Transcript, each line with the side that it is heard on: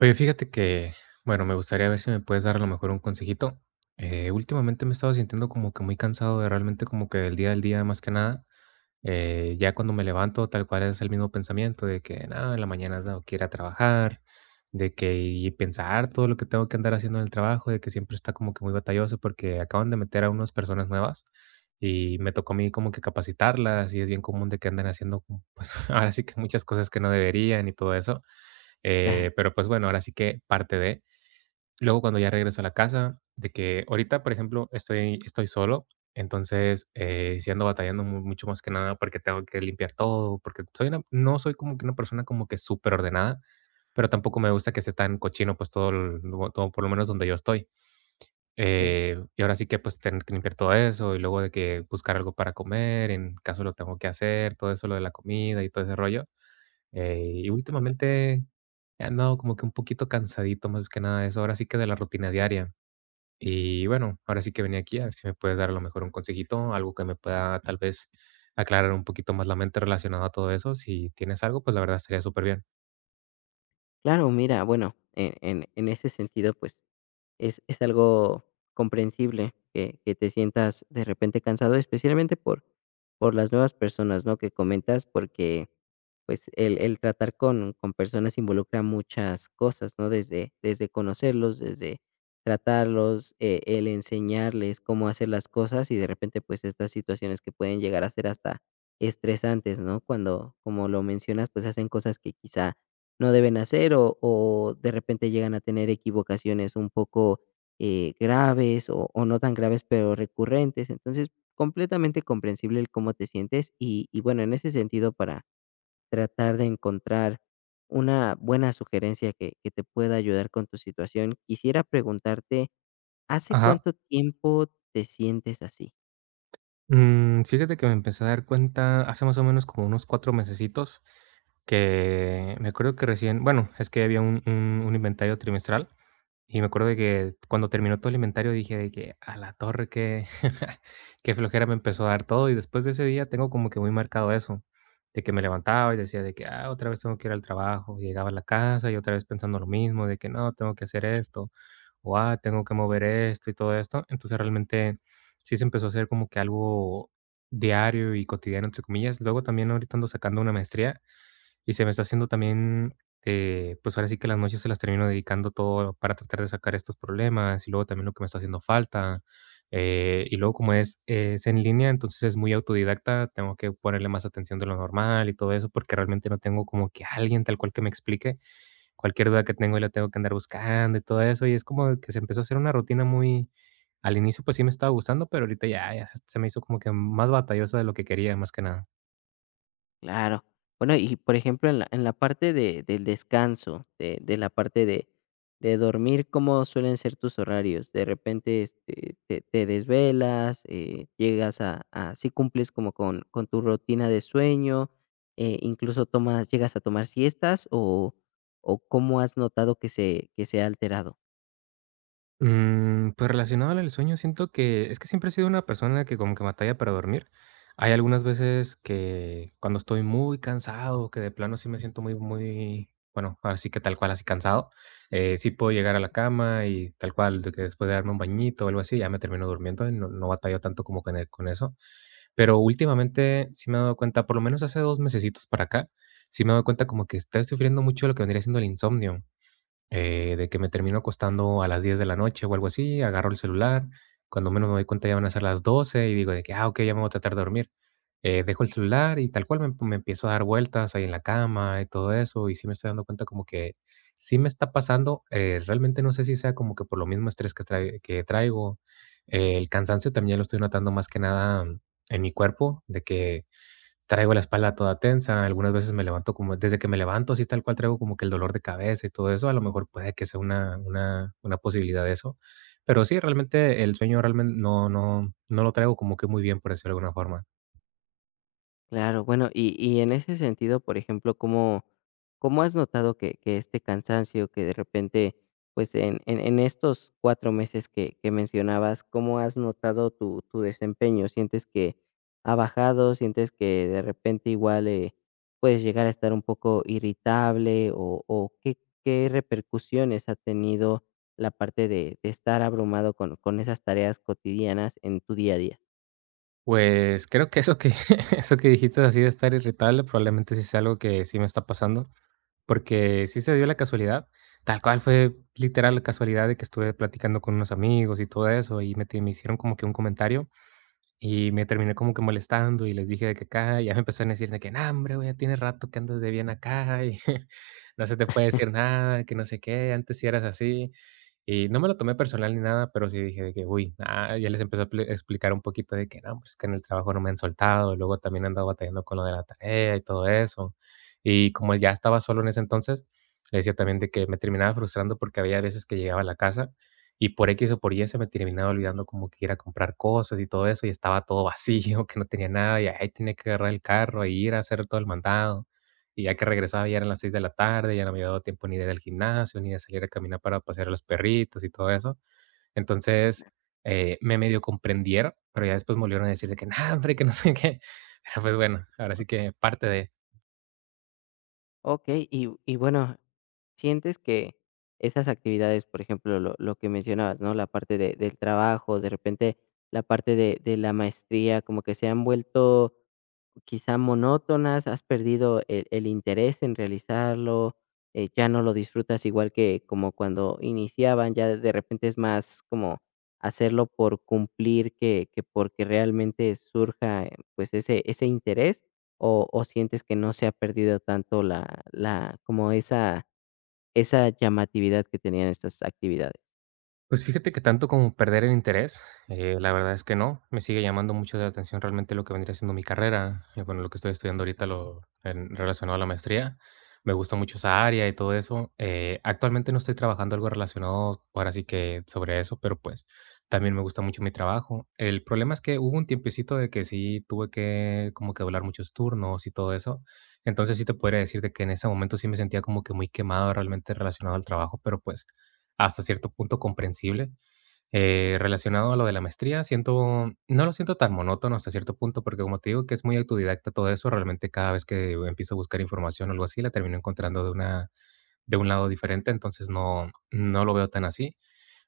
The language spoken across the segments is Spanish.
right: Oye, fíjate que, bueno, me gustaría ver si me puedes dar a lo mejor un consejito. Últimamente me he estado sintiendo como que muy cansado de realmente como que del día al día más que nada. Ya cuando me levanto, tal cual es el mismo pensamiento de que nada, en la mañana tengo que ir a trabajar, de que y pensar todo lo que tengo que andar haciendo en el trabajo, de que siempre está como que muy batalloso porque acaban de meter a unas personas nuevas y me tocó a mí como que capacitarlas y es bien común de que anden haciendo, pues ahora sí que muchas cosas que no deberían y todo eso.
left: Claro,
right: Pero pues bueno, ahora sí que parte de. Luego cuando ya regreso a la casa, de que ahorita, por ejemplo, estoy solo, entonces sí ando batallando mucho más que nada porque tengo que limpiar todo, porque no soy como que una persona como que súper ordenada, pero tampoco me gusta que esté tan cochino pues todo, todo por lo menos donde yo estoy.
left: eh,
right: Y ahora sí que pues tener que limpiar todo eso y luego de que buscar algo para comer, en caso lo tengo que hacer, todo eso, lo de la comida y todo ese rollo. Y últimamente he andado como que un poquito cansadito, más que nada eso, ahora sí que de la rutina diaria. Y bueno, ahora sí que venía aquí a ver si me puedes dar a lo mejor un consejito, algo que me pueda tal vez aclarar un poquito más la mente relacionado a todo eso. Si tienes algo, pues la verdad estaría súper bien.
left: claro, mira, bueno, en ese sentido, pues es algo comprensible que te sientas de repente cansado, especialmente por las nuevas personas, ¿no? Que comentas, porque pues el tratar con personas involucra muchas cosas, ¿no? Desde conocerlos, desde tratarlos, el enseñarles cómo hacer las cosas y de repente pues estas situaciones que pueden llegar a ser hasta estresantes, ¿no? Cuando, como lo mencionas, pues hacen cosas que quizá no deben hacer o de repente llegan a tener equivocaciones un poco, graves o no tan graves, pero recurrentes. Entonces, completamente comprensible el cómo te sientes y bueno, en ese sentido, para tratar de encontrar una buena sugerencia que te pueda ayudar con tu situación, quisiera preguntarte, ¿hace
right: Ajá.
left: cuánto tiempo te sientes así?
right: Fíjate que me empecé a dar cuenta hace más o menos como unos 4 mesecitos, que me acuerdo que recién bueno, es que había un inventario trimestral, y me acuerdo de que cuando terminó todo el inventario dije de que: "A la torre, que qué flojera me empezó a dar todo", y después de ese día tengo como que muy marcado eso, de que me levantaba y decía de que: "Ah, otra vez tengo que ir al trabajo", llegaba a la casa y otra vez pensando lo mismo, de que: "No, tengo que hacer esto", o: "Ah, tengo que mover esto y todo esto", entonces realmente sí se empezó a hacer como que algo diario y cotidiano, entre comillas. Luego también ahorita ando sacando una maestría y se me está haciendo también, pues ahora sí que las noches se las termino dedicando todo para tratar de sacar estos problemas y luego también lo que me está haciendo falta. Y luego como es en línea, entonces es muy autodidacta, tengo que ponerle más atención de lo normal y todo eso porque realmente no tengo como que alguien tal cual que me explique cualquier duda que tengo, la tengo que andar buscando y todo eso, y es como que se empezó a hacer una rutina muy al inicio, pues sí me estaba gustando, pero ahorita ya ya se me hizo como que más batallosa de lo que quería, más que nada.
left: Claro. Bueno, y por ejemplo, en la parte de, del descanso, de la parte de dormir, ¿cómo suelen ser tus horarios? De repente este, te desvelas, llegas a, si cumples como con tu rutina de sueño, incluso tomas, llegas a tomar siestas o cómo has notado que se ha alterado.
right: Pues relacionado al sueño, siento que es que siempre he sido una persona que como que batalla para dormir. Hay algunas veces que cuando estoy muy cansado, que de plano sí me siento muy, muy, bueno, así que tal cual, así cansado, sí puedo llegar a la cama y tal cual, de que después de darme un bañito o algo así, ya me termino durmiendo y no, no batallo tanto como con, con eso. Pero últimamente sí me he dado cuenta, por lo menos hace 2 mesecitos para acá, sí me he dado cuenta como que estoy sufriendo mucho lo que vendría siendo el insomnio. De que me terminó acostando a las 10 de la noche o algo así, agarro el celular, cuando menos me doy cuenta ya van a ser las 12 y digo de que, ah, ok, ya me voy a tratar de dormir. Dejo el celular y tal cual me, me empiezo a dar vueltas ahí en la cama y todo eso y sí me estoy dando cuenta como que sí me está pasando. Realmente no sé si sea como que por lo mismo estrés que, que traigo. El cansancio también lo estoy notando más que nada en mi cuerpo, de que traigo la espalda toda tensa, algunas veces me levanto como desde que me levanto, así tal cual traigo como que el dolor de cabeza y todo eso, a lo mejor puede que sea una posibilidad de eso. Pero sí, realmente el sueño realmente no no no lo traigo como que muy bien, por decirlo de alguna forma.
left: Claro, bueno, y en ese sentido, por ejemplo, ¿cómo cómo has notado que este cansancio que de repente, pues, en estos 4 meses que mencionabas, cómo has notado tu desempeño? ¿Sientes que ha bajado? ¿Sientes que de repente igual, puedes llegar a estar un poco irritable? O qué qué repercusiones ha tenido la parte de estar abrumado con esas tareas cotidianas en tu día a día?
right: Pues, creo que eso que eso que dijiste así de estar irritable, probablemente sí sea algo que sí me está pasando, porque sí se dio la casualidad, tal cual fue literal la casualidad de que estuve platicando con unos amigos y todo eso, y me hicieron como que un comentario. Y me terminé como que molestando y les dije de que acá, y ya me empezaron a decir de que: "No, hombre, güey, ya tiene rato que andas de bien acá y no se te puede decir nada, que no sé qué, antes sí eras así". Y no me lo tomé personal ni nada, pero sí dije de que: "Uy", ah, ya les empecé a pli explicar un poquito de que: "No, pues que en el trabajo no me han soltado, luego también andaba andado batallando con lo de la tarea y todo eso". Y como ya estaba solo en ese entonces, le decía también de que me terminaba frustrando porque había veces que llegaba a la casa y por X o por Y se me terminaba olvidando como que ir a comprar cosas y todo eso, y estaba todo vacío, que no tenía nada, y ahí tenía que agarrar el carro e ir a hacer todo el mandado. Y ya que regresaba ya eran las 6 de la tarde, ya no me había dado tiempo ni de ir al gimnasio, ni de salir a caminar para pasear a los perritos y todo eso. Entonces, me medio comprendieron, pero ya después me volvieron a decir de que, no, hombre, que no sé qué. Pero pues bueno, ahora sí que parte de...
left: Okey, y bueno, ¿sientes que esas actividades, por ejemplo, lo que mencionabas, ¿no? La parte de del trabajo, de repente la parte de la maestría, como que se han vuelto quizá monótonas, has perdido el interés en realizarlo, ya no lo disfrutas igual que como cuando iniciaban, ya de repente es más como hacerlo por cumplir que porque realmente surja pues ese interés o sientes que no se ha perdido tanto la como esa llamatividad que tenían estas actividades.
right: Pues fíjate que tanto como perder el interés, la verdad es que no. Me sigue llamando mucho la atención realmente lo que vendría siendo mi carrera. Bueno, lo que estoy estudiando ahorita lo, relacionado a la maestría. Me gusta mucho esa área y todo eso. Actualmente no estoy trabajando algo relacionado ahora sí que sobre eso, pero pues también me gusta mucho mi trabajo. El problema es que hubo un tiempecito de que sí tuve que como que doblar muchos turnos y todo eso. Entonces sí te podría decir de que en ese momento sí me sentía como que muy quemado realmente relacionado al trabajo, pero pues hasta cierto punto comprensible. Relacionado a lo de la maestría, no lo siento tan monótono hasta cierto punto, porque como te digo que es muy autodidacta todo eso, realmente cada vez que empiezo a buscar información o algo así, la termino encontrando de un lado diferente, entonces no, no lo veo tan así.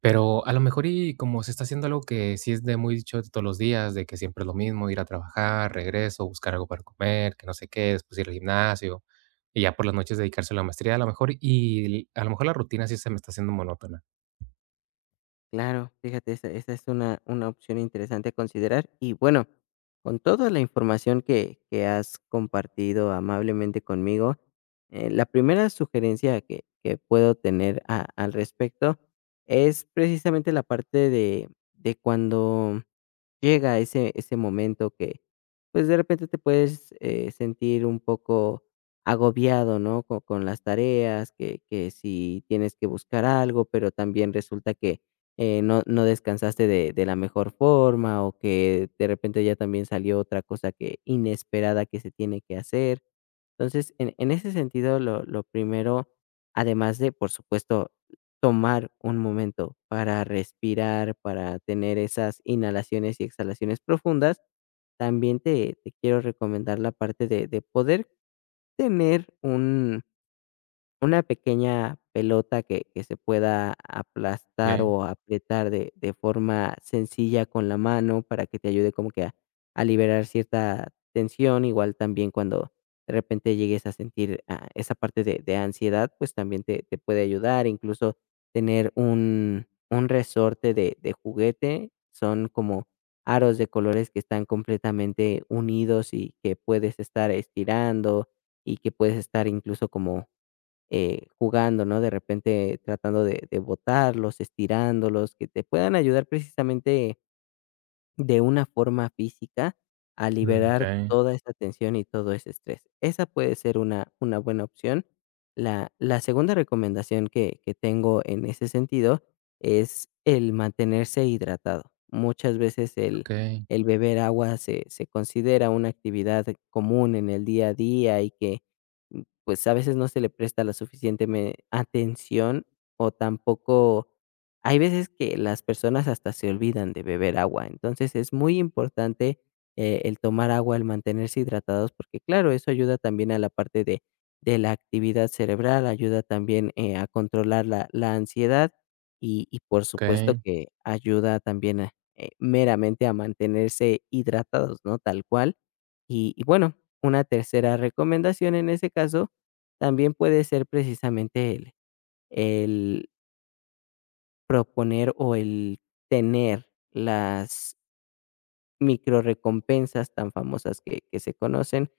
right: Pero a lo mejor y como se está haciendo algo que sí es de muy dicho de todos los días, de que siempre es lo mismo, ir a trabajar, regreso, buscar algo para comer, que no sé qué, después ir al gimnasio, y ya por las noches dedicarse a la maestría, a lo mejor, y a lo mejor la rutina sí se me está haciendo monótona.
left: Claro, fíjate, esa esa es una opción interesante a considerar. Y bueno, con toda la información que has compartido amablemente conmigo, la primera sugerencia que puedo tener a al respecto es precisamente la parte de cuando llega ese ese momento que, pues, de repente te puedes, sentir un poco agobiado, ¿no? Co con las tareas, que si tienes que buscar algo, pero también resulta que no no descansaste de la mejor forma, o que de repente ya también salió otra cosa que inesperada que se tiene que hacer. Entonces, en ese sentido, lo primero, además de, por supuesto, tomar un momento para respirar, para tener esas inhalaciones y exhalaciones profundas, también te quiero recomendar la parte de poder tener un una pequeña pelota que se pueda aplastar
right: ¿Ok?
left: o apretar de forma sencilla con la mano para que te ayude como que a liberar cierta tensión, igual también cuando de repente llegues a sentir, ah, esa parte de ansiedad, pues también te puede ayudar, incluso tener un resorte de juguete, son como aros de colores que están completamente unidos y que puedes estar estirando y que puedes estar incluso como jugando, ¿no? De repente tratando de botarlos, estirándolos, que te puedan ayudar precisamente de una forma física a
right: Mm,
left: liberar
right: okay,
left: toda esa tensión y todo ese estrés. Esa puede ser una buena opción. La segunda recomendación que tengo en ese sentido es el mantenerse hidratado. Muchas veces
right: okay,
left: el beber agua se, se considera una actividad común en el día a día y que pues a veces no se le presta la suficiente atención o tampoco hay veces que las personas hasta se olvidan de beber agua, entonces es muy importante, el tomar agua, el mantenerse hidratados, porque claro, eso ayuda también a la parte de la actividad cerebral, ayuda también, a controlar la ansiedad y por supuesto
right: okay.
left: que ayuda también a, meramente a mantenerse hidratados, ¿no? Tal cual. Y bueno, una tercera recomendación en ese caso también puede ser precisamente el proponer o el tener las micro recompensas tan famosas que se conocen,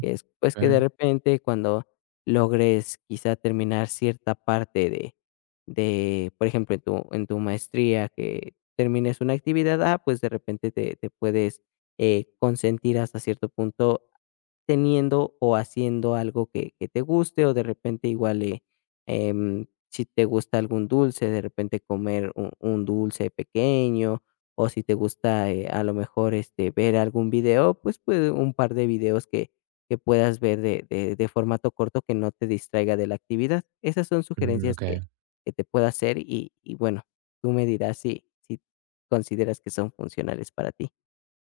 left: que es, pues, que de
right: Okey.
left: repente cuando logres quizá terminar cierta parte de, por ejemplo, en tu maestría que termines una actividad, ah, pues, de repente te te puedes, consentir hasta cierto punto teniendo o haciendo algo que te guste o de repente igual si te gusta algún dulce, de repente comer un dulce pequeño o si te gusta a lo mejor este, ver algún video, pues, pues un par de videos que puedas ver de formato corto que no te distraiga de la actividad. Esas son
right: Mm.
left: sugerencias
right: Okey.
left: que te pueda hacer y bueno, tú me dirás si consideras que son funcionales para ti.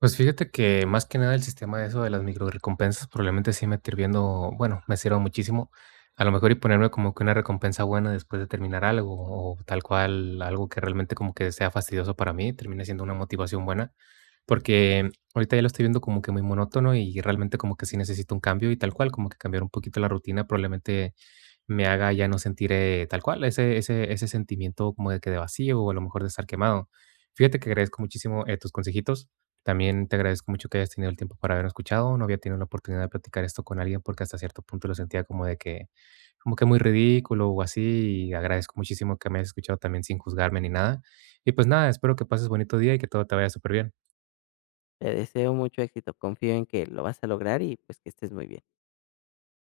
right: Pues, fíjate que más que nada el sistema de eso de las microrecompensas probablemente sí me esté viendo bueno, me sirva muchísimo. A lo mejor y ponerme como que una recompensa buena después de terminar algo, o tal cual algo que realmente como que sea fastidioso para mí, termine siendo una motivación buena, porque ahorita ya lo estoy viendo como que muy monótono y realmente como que sí necesito un cambio y tal cual, como que cambiar un poquito la rutina probablemente me haga ya no sentir, tal cual, ese ese sentimiento como de que de vacío, o a lo mejor de estar quemado. Fíjate que agradezco muchísimo, tus consejitos. También te agradezco mucho que hayas tenido el tiempo para haberme escuchado. No había tenido la oportunidad de platicar esto con alguien, porque hasta cierto punto lo sentía como de que como que muy ridículo o así, y agradezco muchísimo que me hayas escuchado también sin juzgarme ni nada. Y pues nada, espero que pases bonito día y que todo te vaya súper bien.
left: Te deseo mucho éxito, confío en que lo vas a lograr y pues que estés muy bien.